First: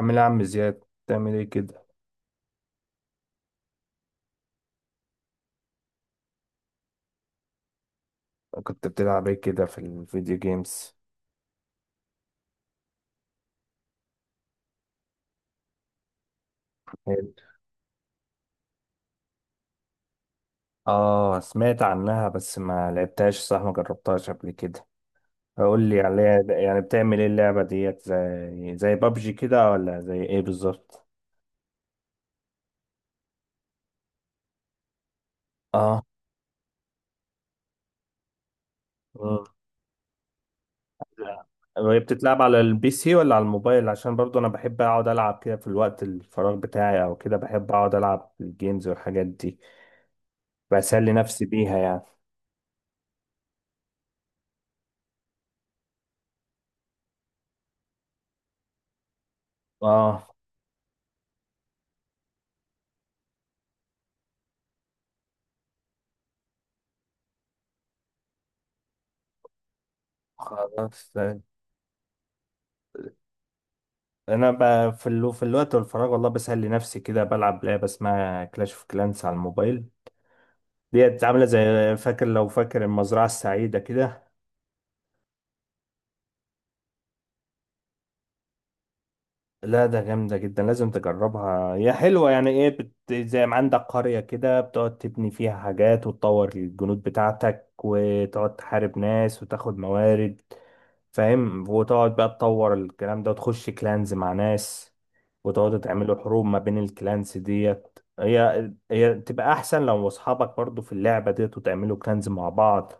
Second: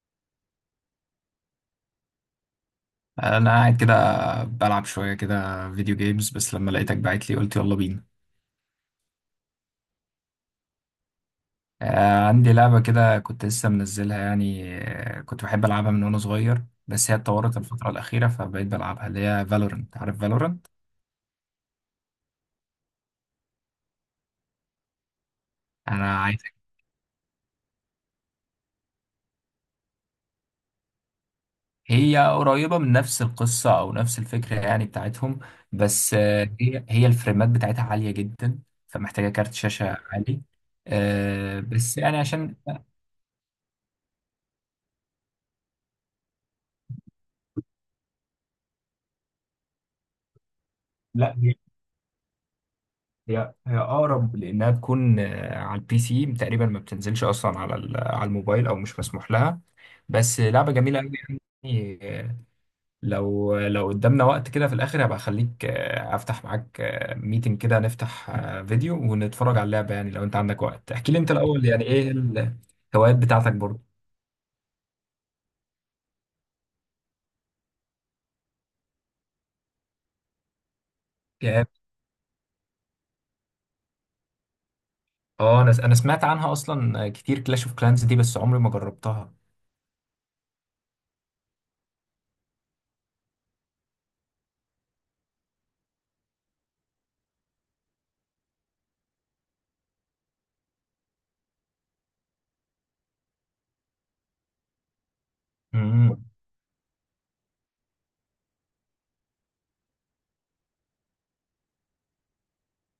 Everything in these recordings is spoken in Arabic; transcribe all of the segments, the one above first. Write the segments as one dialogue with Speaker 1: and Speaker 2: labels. Speaker 1: عامل ايه يا عم زياد؟ بتعمل ايه كده؟
Speaker 2: انا قاعد كده بلعب شويه كده فيديو جيمز بس لما لقيتك بعت لي قلت يلا بينا.
Speaker 1: كنت بتلعب ايه كده في الفيديو جيمز؟
Speaker 2: عندي لعبه كده كنت لسه منزلها كنت بحب العبها من وانا صغير، بس هي
Speaker 1: حلو.
Speaker 2: اتطورت الفتره الاخيره فبقيت بلعبها اللي هي فالورنت، عارف فالورنت؟
Speaker 1: اه، سمعت عنها بس ما لعبتهاش. صح، ما جربتهاش قبل كده. قول لي
Speaker 2: انا
Speaker 1: عليها،
Speaker 2: عايزك.
Speaker 1: يعني بتعمل ايه اللعبة ديت؟ زي بابجي كده ولا زي ايه بالظبط؟
Speaker 2: هي قريبه من نفس القصه او نفس الفكره يعني بتاعتهم،
Speaker 1: اه.
Speaker 2: بس آه، هي الفريمات بتاعتها عاليه جدا، فمحتاجه
Speaker 1: مم.
Speaker 2: كارت شاشه عالي.
Speaker 1: لا.
Speaker 2: آه، بس
Speaker 1: وهي
Speaker 2: يعني
Speaker 1: بتتلعب
Speaker 2: عشان
Speaker 1: على البي سي ولا على الموبايل؟ عشان برضو انا بحب اقعد العب كده في الوقت الفراغ بتاعي، او كده بحب اقعد العب الجيمز والحاجات دي، بسلي
Speaker 2: لا،
Speaker 1: نفسي بيها يعني.
Speaker 2: هي اقرب لانها تكون على البي سي، تقريبا ما بتنزلش اصلا على على الموبايل او مش مسموح لها.
Speaker 1: اه.
Speaker 2: بس لعبه جميله قوي. يعني آه، لو قدامنا وقت كده في الاخر هبقى اخليك افتح معاك ميتنج كده، نفتح فيديو ونتفرج على اللعبه. يعني لو انت عندك وقت
Speaker 1: خلاص.
Speaker 2: احكي لي انت الاول يعني ايه الهوايات بتاعتك برضه.
Speaker 1: انا في الوقت والفراغ، والله بسهل لنفسي كده، بلعب لعبه اسمها كلاش اوف كلانس على الموبايل. ديت عامله
Speaker 2: يعني
Speaker 1: زي، لو فاكر المزرعه السعيده كده.
Speaker 2: اه انا سمعت عنها اصلا كتير، كلاش اوف كلانز دي، بس عمري ما جربتها.
Speaker 1: لا، ده جامدة جدا، لازم تجربها. هي حلوة يعني. ايه زي ما عندك قرية كده، بتقعد تبني فيها حاجات وتطور الجنود بتاعتك، وتقعد تحارب ناس وتاخد موارد. فاهم؟ وتقعد بقى تطور الكلام ده وتخش كلانز مع ناس، وتقعدوا تعملوا
Speaker 2: امم.
Speaker 1: حروب ما بين الكلانز ديت. هي تبقى احسن لو اصحابك برضو في اللعبة ديت، وتعملوا كلانز مع بعض،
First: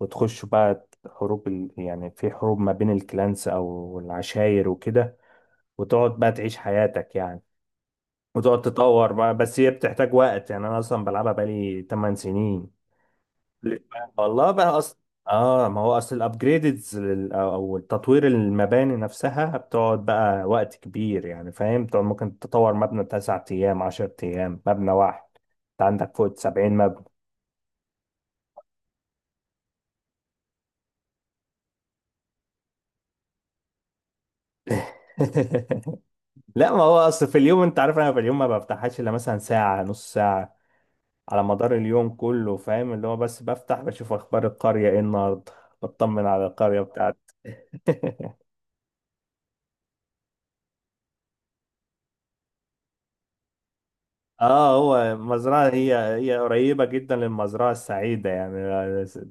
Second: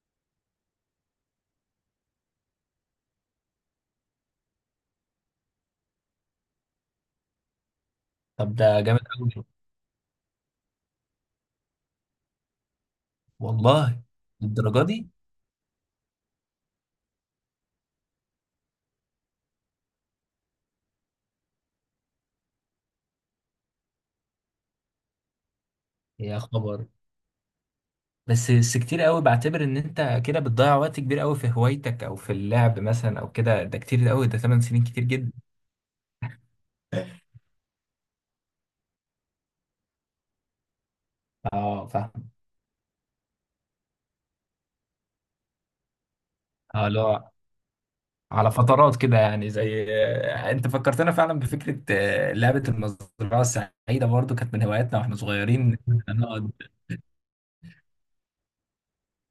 Speaker 1: وتخشوا بقى حروب يعني في حروب ما بين الكلانز او العشاير وكده، وتقعد بقى تعيش حياتك يعني،
Speaker 2: طب
Speaker 1: وتقعد
Speaker 2: ده جامد
Speaker 1: تطور بقى.
Speaker 2: أوي،
Speaker 1: بس هي بتحتاج وقت يعني. انا اصلا بلعبها بقالي 8 سنين.
Speaker 2: والله.
Speaker 1: ليه؟ والله بقى اصلا. اه، ما هو اصل الابجريدز او التطوير، المباني نفسها بتقعد بقى وقت كبير يعني. فاهم؟ بتقعد ممكن تطور مبنى 9 ايام، 10 ايام، مبنى واحد. انت عندك فوق
Speaker 2: يا
Speaker 1: 70
Speaker 2: خبر،
Speaker 1: مبنى.
Speaker 2: بس كتير قوي، بعتبر ان انت كده بتضيع وقت كبير قوي في هوايتك او في اللعب مثلا او كده، ده كتير قوي، ده 8 سنين كتير جدا.
Speaker 1: لا، ما هو اصل في اليوم، انت عارف، انا في اليوم ما بفتحهاش الا مثلا ساعة، نص ساعة على مدار
Speaker 2: اه
Speaker 1: اليوم
Speaker 2: فاهم.
Speaker 1: كله. فاهم؟ اللي هو بس بفتح بشوف اخبار القرية ايه النهارده، بطمن على القرية
Speaker 2: اه
Speaker 1: بتاعتي.
Speaker 2: لا، على فترات كده يعني. زي انت فكرتنا فعلا بفكره لعبه المزرعه السعيده، برضو كانت من
Speaker 1: اه،
Speaker 2: هواياتنا واحنا
Speaker 1: هو مزرعة.
Speaker 2: صغيرين
Speaker 1: هي هي
Speaker 2: نقعد.
Speaker 1: قريبة جدا للمزرعة السعيدة يعني.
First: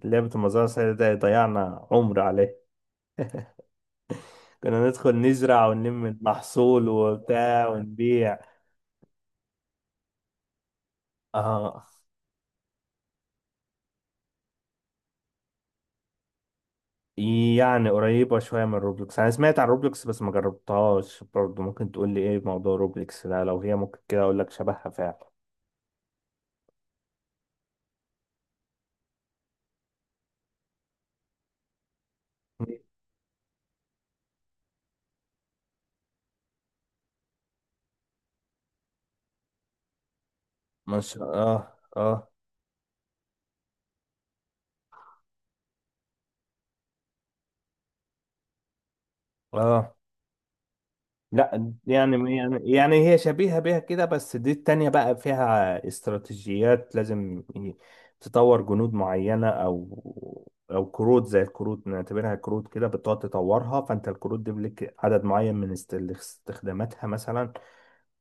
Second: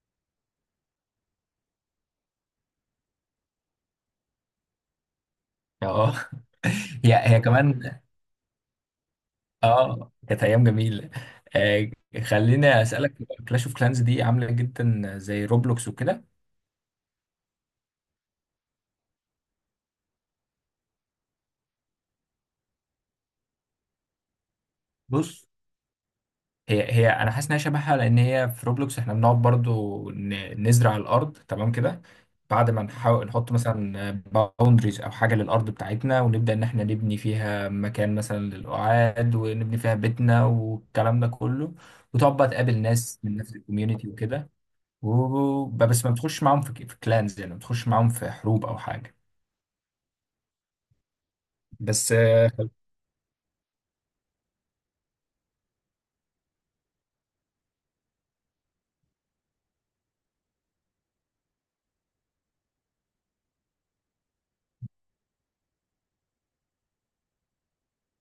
Speaker 1: لعبة المزرعة السعيدة ده ضيعنا عمر عليه. كنا ندخل نزرع ونلم
Speaker 2: اه.
Speaker 1: المحصول
Speaker 2: هي
Speaker 1: وبتاع
Speaker 2: كمان.
Speaker 1: ونبيع.
Speaker 2: اه كانت ايام جميله.
Speaker 1: اه.
Speaker 2: آه، خليني اسالك، كلاش اوف كلانز دي عامله جدا زي روبلوكس وكده؟
Speaker 1: يعني قريبة شوية من روبلوكس. أنا سمعت عن روبلوكس بس ما جربتهاش برضه. ممكن تقول لي إيه موضوع روبلوكس ده؟ لو هي ممكن كده أقول لك شبهها فعلا.
Speaker 2: بص، هي انا حاسس انها شبهها، لان هي في روبلوكس احنا بنقعد برضو نزرع الارض تمام كده، بعد ما نحاول نحط مثلا باوندريز او حاجه للارض بتاعتنا، ونبدا ان احنا نبني فيها مكان مثلا للقعاد، ونبني فيها بيتنا
Speaker 1: ما
Speaker 2: والكلام
Speaker 1: شاء
Speaker 2: ده
Speaker 1: الله.
Speaker 2: كله،
Speaker 1: اه.
Speaker 2: وتقعد بقى تقابل ناس من نفس الكوميونتي وكده. بس ما بتخش معاهم في كلانز، يعني ما بتخش معاهم في حروب او حاجه.
Speaker 1: اه. لا،
Speaker 2: بس
Speaker 1: يعني يعني يعني هي شبيهة بيها كده، بس دي التانية بقى فيها استراتيجيات. لازم تطور جنود معينة أو كروت. زي الكروت نعتبرها كروت كده، بتقعد تطورها. فأنت الكروت دي لك عدد معين من استخداماتها مثلا.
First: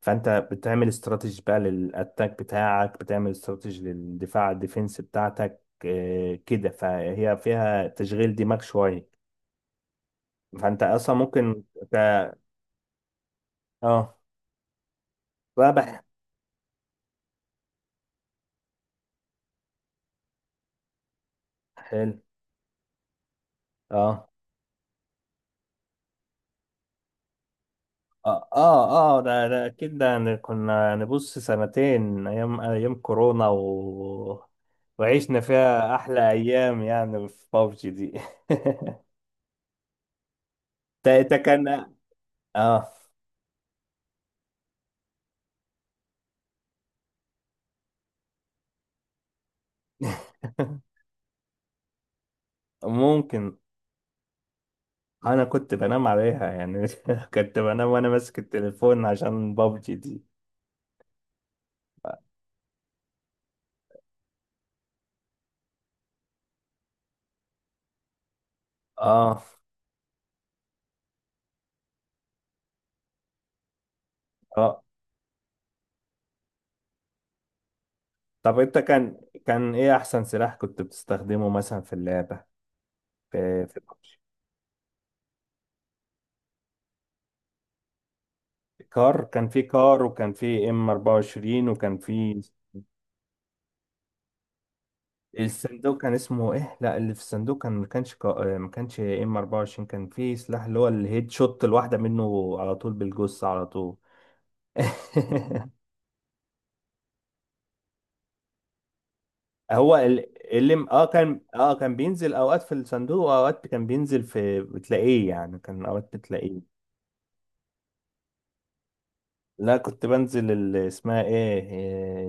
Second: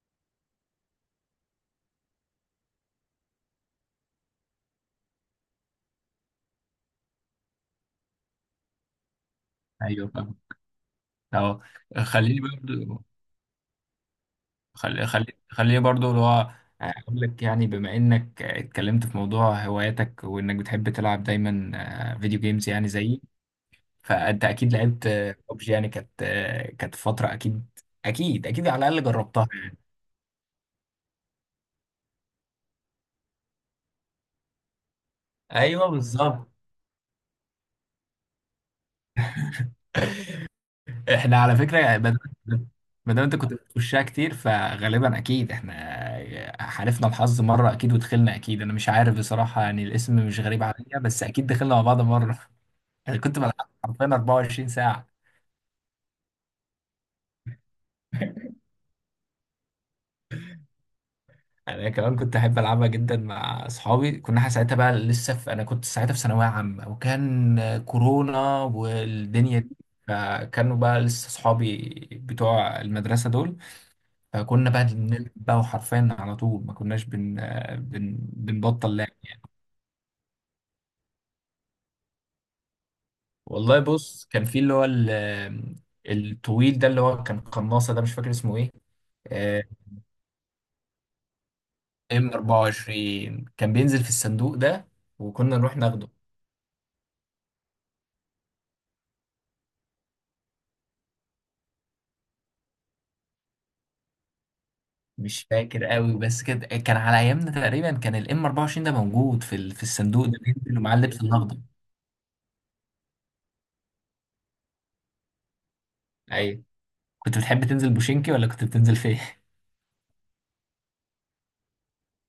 Speaker 1: فأنت بتعمل استراتيجي بقى للأتاك بتاعك، بتعمل استراتيجي للدفاع الديفنس بتاعتك، كده. فهي فيها تشغيل دماغ شوية.
Speaker 2: ايوه فاهم.
Speaker 1: فأنت أصلا
Speaker 2: اه
Speaker 1: ممكن ت-
Speaker 2: خليني برضو،
Speaker 1: اه.
Speaker 2: خليه برضو اللي هو اقول لك، يعني بما انك اتكلمت في موضوع هواياتك وانك بتحب تلعب دايما
Speaker 1: حلو.
Speaker 2: فيديو جيمز يعني زيي،
Speaker 1: اه،
Speaker 2: فانت اكيد لعبت ببجي. يعني كانت كانت فترة اكيد، اكيد
Speaker 1: اه،
Speaker 2: اكيد
Speaker 1: اه،
Speaker 2: على الاقل
Speaker 1: اه، ده
Speaker 2: جربتها.
Speaker 1: ده اكيد ده يعني. كنا نبص سنتين ايام ايام كورونا وعشنا
Speaker 2: ايوه
Speaker 1: فيها احلى
Speaker 2: بالظبط.
Speaker 1: ايام يعني في بابجي دي. تا تا
Speaker 2: احنا على
Speaker 1: كان
Speaker 2: فكرة يعني بدل
Speaker 1: اه.
Speaker 2: ما دام انت كنت بتخشها كتير فغالبا اكيد احنا حالفنا الحظ مرة اكيد ودخلنا، اكيد. انا مش عارف بصراحة يعني الاسم مش غريب عليا، بس اكيد دخلنا مع بعض مرة انا كنت بلعب
Speaker 1: ممكن.
Speaker 2: حرفيا 24 ساعة.
Speaker 1: انا كنت بنام عليها يعني. كنت بنام وانا ماسك التليفون عشان بابجي دي.
Speaker 2: يعني انا كمان كنت احب العبها جدا مع اصحابي. كنا احنا ساعتها بقى لسه في، انا كنت ساعتها في ثانويه عامه وكان كورونا
Speaker 1: اه.
Speaker 2: والدنيا دي، فكانوا بقى لسه اصحابي بتوع المدرسه دول، فكنا
Speaker 1: اه.
Speaker 2: بقى بنلعب بقى وحرفيا على طول، ما كناش
Speaker 1: طب انت
Speaker 2: بنبطل لعب.
Speaker 1: كان ايه احسن سلاح كنت بتستخدمه مثلا في اللعبة؟ في
Speaker 2: والله
Speaker 1: PUBG؟
Speaker 2: بص، كان في اللي هو الطويل ده اللي هو كان قناصه ده، مش فاكر اسمه ايه.
Speaker 1: كار. كان في
Speaker 2: آه،
Speaker 1: كار، وكان في ام 24، وكان
Speaker 2: ام
Speaker 1: في.
Speaker 2: 24 كان بينزل في الصندوق ده وكنا نروح
Speaker 1: الصندوق
Speaker 2: ناخده.
Speaker 1: كان اسمه ايه؟ لا، اللي في الصندوق كان، ما كانش ام 24. كان في سلاح اللي هو الهيد شوت، الواحده منه على طول بالجثه على طول.
Speaker 2: مش فاكر قوي بس كده كان على ايامنا تقريبا، كان الام 24 ده موجود في في
Speaker 1: هو
Speaker 2: الصندوق ده بينزل
Speaker 1: اللي
Speaker 2: ومعاه
Speaker 1: اه
Speaker 2: اللبس
Speaker 1: كان
Speaker 2: الاخضر.
Speaker 1: اه كان بينزل اوقات في الصندوق واوقات كان بينزل في، بتلاقيه يعني. كان اوقات بتلاقيه.
Speaker 2: ايوه. كنت بتحب تنزل بوشينكي ولا كنت بتنزل فين؟
Speaker 1: لا، كنت بنزل اسمها ايه،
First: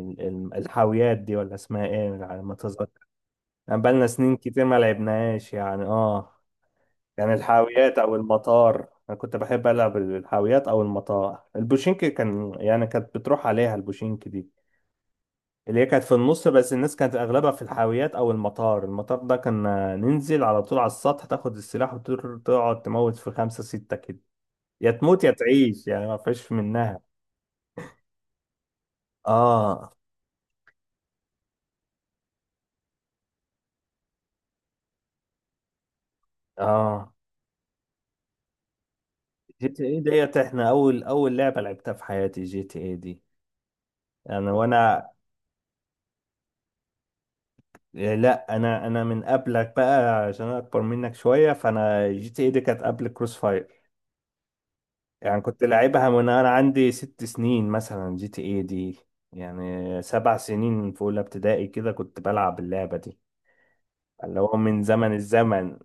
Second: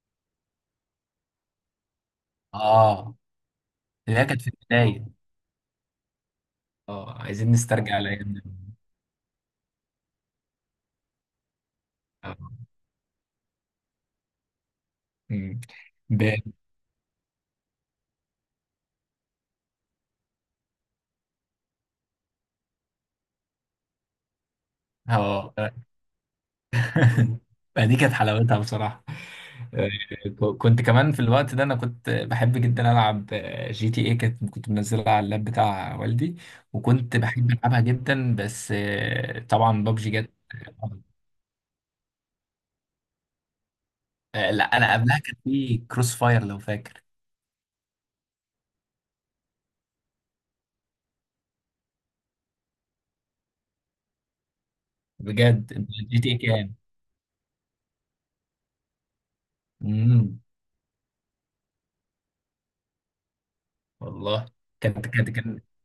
Speaker 1: الحاويات دي، ولا اسمها ايه على ما تظبط.
Speaker 2: اه
Speaker 1: بقالنا
Speaker 2: ده
Speaker 1: سنين
Speaker 2: كانت في
Speaker 1: كتير ما
Speaker 2: البدايه.
Speaker 1: لعبناهاش يعني. اه،
Speaker 2: اه
Speaker 1: يعني
Speaker 2: عايزين
Speaker 1: الحاويات
Speaker 2: نسترجع
Speaker 1: او
Speaker 2: الايام دي.
Speaker 1: المطار. انا كنت بحب العب الحاويات او المطار. البوشينك كان،
Speaker 2: اه.
Speaker 1: يعني كانت بتروح عليها البوشينك دي،
Speaker 2: أمم.
Speaker 1: اللي هي كانت في
Speaker 2: ب...
Speaker 1: النص. بس الناس كانت اغلبها في الحاويات او المطار. المطار ده كان ننزل على طول على السطح، تاخد السلاح وتقعد تموت في خمسة ستة كده. يا تموت يا
Speaker 2: اه.
Speaker 1: تعيش يعني، ما فيش منها.
Speaker 2: فدي كانت حلاوتها بصراحة. آه،
Speaker 1: اه.
Speaker 2: كنت كمان في الوقت ده انا كنت بحب جدا العب جي تي اي، كنت منزلها على اللاب بتاع والدي،
Speaker 1: اه.
Speaker 2: وكنت بحب العبها جدا، بس
Speaker 1: جي تي
Speaker 2: طبعا
Speaker 1: اي
Speaker 2: بابجي جت.
Speaker 1: ديت احنا اول اول لعبة لعبتها في حياتي، جي تي اي دي، يعني.
Speaker 2: لا انا
Speaker 1: وانا
Speaker 2: قبلها كان في كروس فاير لو فاكر.
Speaker 1: إيه؟ لا، انا من قبلك بقى عشان انا اكبر منك شويه. فانا جي تي اي دي كانت قبل كروس فاير يعني. كنت
Speaker 2: بجد
Speaker 1: لعبها
Speaker 2: جي
Speaker 1: من
Speaker 2: تي اي
Speaker 1: انا
Speaker 2: كام؟
Speaker 1: عندي 6 سنين مثلا، جي تي اي دي يعني. سبع
Speaker 2: امم،
Speaker 1: سنين في اولى ابتدائي كده كنت بلعب اللعبه دي. اللي
Speaker 2: والله.
Speaker 1: هو من
Speaker 2: كانت
Speaker 1: زمن
Speaker 2: كانت كان
Speaker 1: الزمن.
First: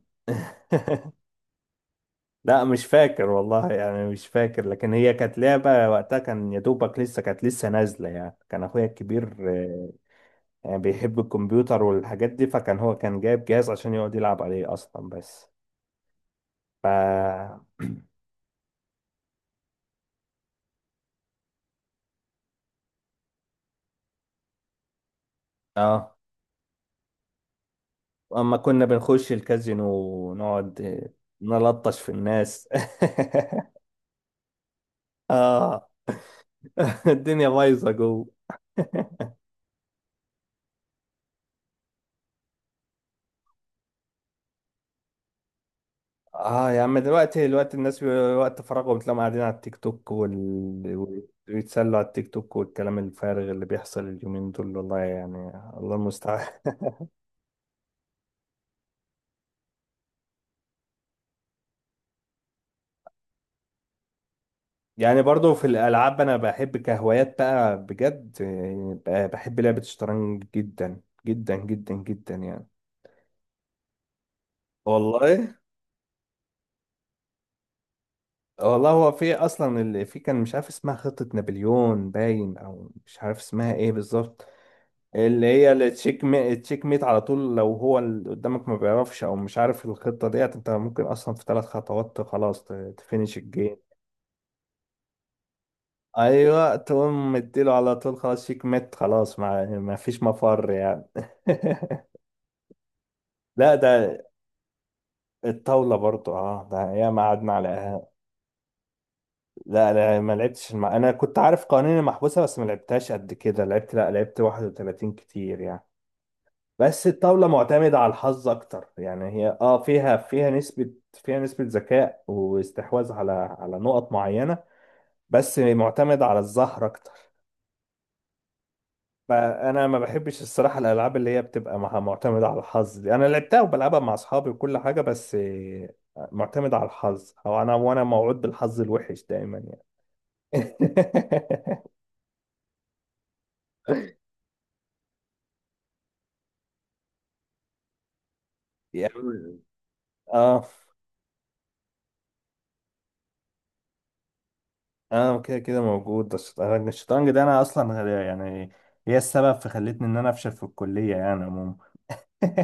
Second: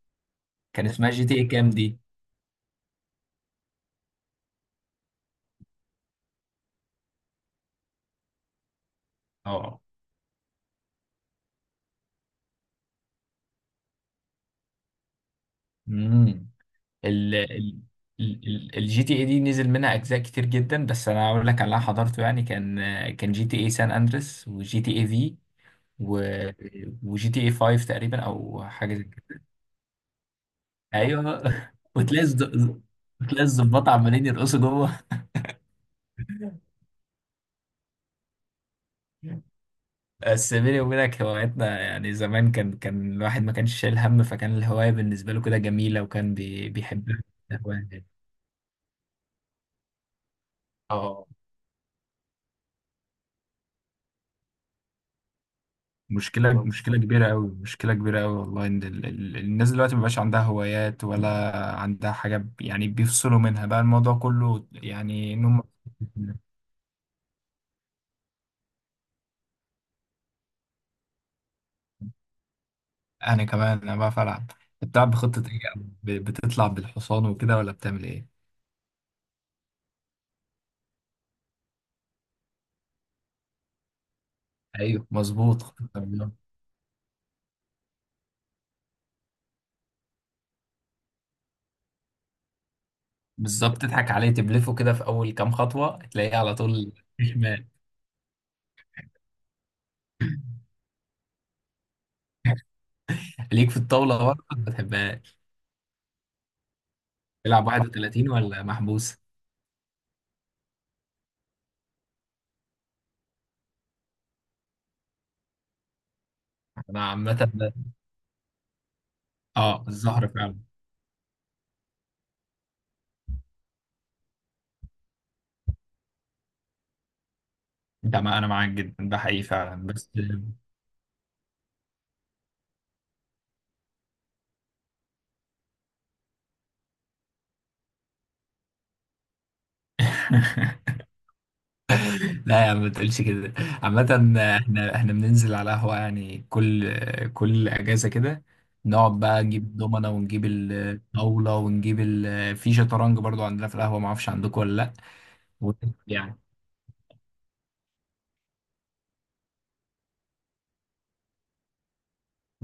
Speaker 2: كان اسمها جي تي اي كام دي؟
Speaker 1: لا، مش فاكر والله يعني. مش فاكر. لكن هي كانت لعبه، وقتها كان يا دوبك لسه كانت لسه نازله يعني. كان اخويا الكبير
Speaker 2: اه.
Speaker 1: يعني بيحب الكمبيوتر والحاجات دي. فكان هو كان جايب جهاز عشان يقعد يلعب عليه اصلا بس.
Speaker 2: امم.
Speaker 1: ف
Speaker 2: ال ال الجي تي اي دي نزل منها اجزاء كتير جدا، بس انا اقول لك على اللي أنا حضرته يعني، كان جي تي اي سان اندريس وجي تي اي في
Speaker 1: اه
Speaker 2: وجي تي اي 5 تقريبا
Speaker 1: اما
Speaker 2: او
Speaker 1: كنا
Speaker 2: حاجه زي
Speaker 1: بنخش
Speaker 2: كده.
Speaker 1: الكازينو، ونقعد
Speaker 2: ايوه
Speaker 1: نلطش في
Speaker 2: وتلاقي الز-
Speaker 1: الناس.
Speaker 2: وتلاقي الظباط عمالين يرقصوا جوه.
Speaker 1: اه، الدنيا بايظه جوه.
Speaker 2: بس بيني وبينك هواياتنا يعني زمان، كان الواحد ما كانش شايل هم، فكان الهوايه بالنسبه له كده جميله وكان
Speaker 1: اه يا عم،
Speaker 2: بيحبها
Speaker 1: دلوقتي دلوقتي
Speaker 2: الهوايه
Speaker 1: الناس
Speaker 2: دي.
Speaker 1: وقت فراغهم تلاقيهم قاعدين على التيك توك
Speaker 2: اه.
Speaker 1: ويتسلوا على التيك توك والكلام الفارغ اللي بيحصل اليومين دول والله يعني. الله المستعان.
Speaker 2: مشكلة، مشكلة كبيرة أوي والله، إن الناس دلوقتي مبقاش عندها هوايات ولا عندها حاجة، يعني بيفصلوا منها بقى الموضوع كله،
Speaker 1: يعني
Speaker 2: يعني إن
Speaker 1: برضو
Speaker 2: هم.
Speaker 1: في الالعاب، انا بحب كهوايات بقى بجد يعني. بحب لعبة الشطرنج جدا جدا جدا جدا يعني.
Speaker 2: أنا كمان، أنا بعرف ألعب. أنت بتلعب بخطة
Speaker 1: والله.
Speaker 2: إيه؟ بتطلع بالحصان وكده ولا بتعمل إيه؟
Speaker 1: والله هو في اصلا اللي في، كان مش عارف اسمها خطة نابليون باين او مش عارف اسمها ايه بالظبط.
Speaker 2: أيوه
Speaker 1: اللي
Speaker 2: مظبوط،
Speaker 1: هي
Speaker 2: خطة
Speaker 1: التشيك
Speaker 2: الرياضة.
Speaker 1: ميت، التشيك ميت على طول. لو هو اللي قدامك ما بيعرفش او مش عارف الخطة ديت، انت ممكن اصلا في ثلاث خطوات خلاص تفينش الجيم.
Speaker 2: بالظبط، تضحك عليه تبلفه كده في أول كام خطوة تلاقيه على
Speaker 1: ايوه،
Speaker 2: طول
Speaker 1: تقوم
Speaker 2: شمال
Speaker 1: مديله على طول خلاص، شيك ميت، خلاص، ما فيش مفر يعني.
Speaker 2: ليك
Speaker 1: لا،
Speaker 2: في
Speaker 1: ده
Speaker 2: الطاولة برضه ما بتحبهاش؟
Speaker 1: الطاولة برضو، اه، ده ياما قعدنا على.
Speaker 2: تلعب 31 ولا محبوس؟
Speaker 1: لا، انا ما لعبتش انا كنت عارف قوانين المحبوسه، بس ما لعبتهاش قد كده. لا لعبت 31 كتير يعني.
Speaker 2: أنا
Speaker 1: بس الطاوله
Speaker 2: عامة،
Speaker 1: معتمده على الحظ اكتر يعني. هي اه
Speaker 2: اه
Speaker 1: فيها
Speaker 2: الزهر
Speaker 1: فيها
Speaker 2: فعلا.
Speaker 1: نسبه فيها نسبه ذكاء واستحواذ على نقط معينه. بس معتمده على الزهر اكتر.
Speaker 2: ده ما انا معاك جدا، ده حقيقي
Speaker 1: فانا
Speaker 2: فعلا
Speaker 1: ما
Speaker 2: بس
Speaker 1: بحبش الصراحه الالعاب اللي هي بتبقى معتمده على الحظ دي. انا لعبتها وبلعبها مع اصحابي وكل حاجه بس معتمده على الحظ، او انا، وانا موعود بالحظ الوحش دايما يعني.
Speaker 2: لا يا عم ما تقولش كده. عامة، احنا بننزل على قهوة يعني كل اجازة كده، نقعد بقى
Speaker 1: يعني
Speaker 2: نجيب دومنة ونجيب
Speaker 1: اه
Speaker 2: الطاولة ونجيب في شطرنج برضو عندنا في القهوة، ما اعرفش عندكم ولا لا.
Speaker 1: انا كده
Speaker 2: وت-
Speaker 1: كده موجود
Speaker 2: يعني
Speaker 1: الشطرنج ده انا اصلا يعني هي السبب في خلتني ان انا افشل في الكليه يعني عموما.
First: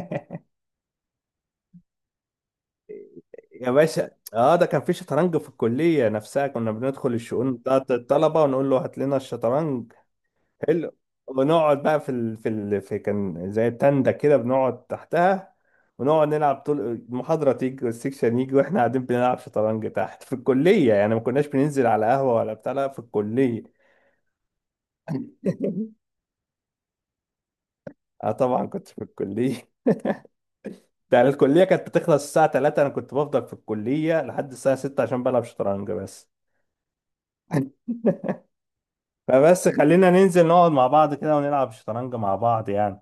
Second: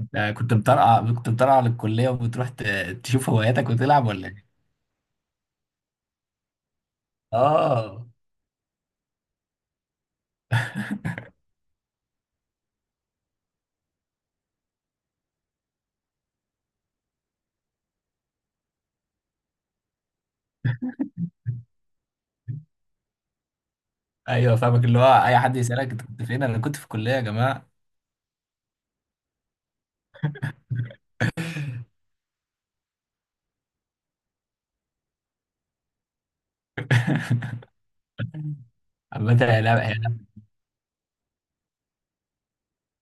Speaker 2: انت كنت مطرقع، كنت مطرقع للكلية وبتروح تشوف هواياتك
Speaker 1: يا
Speaker 2: وتلعب
Speaker 1: باشا،
Speaker 2: ولا ايه؟
Speaker 1: اه. ده كان في شطرنج في الكليه نفسها. كنا بندخل الشؤون بتاعت
Speaker 2: اه.
Speaker 1: الطلبه ونقول له هات لنا الشطرنج. حلو. ونقعد بقى في، كان زي تندة كده بنقعد تحتها، ونقعد نلعب طول المحاضره. تيجي والسكشن يجي واحنا قاعدين بنلعب شطرنج تحت في الكليه. يعني ما كناش بننزل على قهوه ولا بتاع، لا، في الكليه.
Speaker 2: ايوه فاهمك، اللي هو اي حد يسألك انت كنت فين، انا كنت في الكلية يا جماعة
Speaker 1: اه، طبعا كنت في الكلية. ده الكلية كانت بتخلص الساعة 3، انا كنت بفضل في الكلية لحد الساعة 6 عشان بلعب شطرنج بس.
Speaker 2: عامة هي
Speaker 1: فبس
Speaker 2: لعبة.
Speaker 1: خلينا ننزل نقعد مع بعض كده ونلعب شطرنج مع بعض يعني.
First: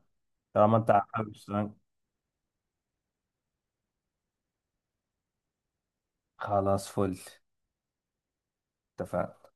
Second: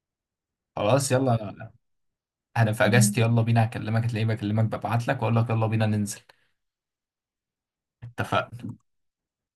Speaker 1: طالما انت
Speaker 2: خلاص
Speaker 1: عارف
Speaker 2: يلا،
Speaker 1: الشطرنج،
Speaker 2: انا في اجازتي يلا بينا، هكلمك هتلاقيني بكلمك ببعت لك واقول لك يلا بينا ننزل.
Speaker 1: خلاص فل.
Speaker 2: اتفقنا.
Speaker 1: اتفقنا.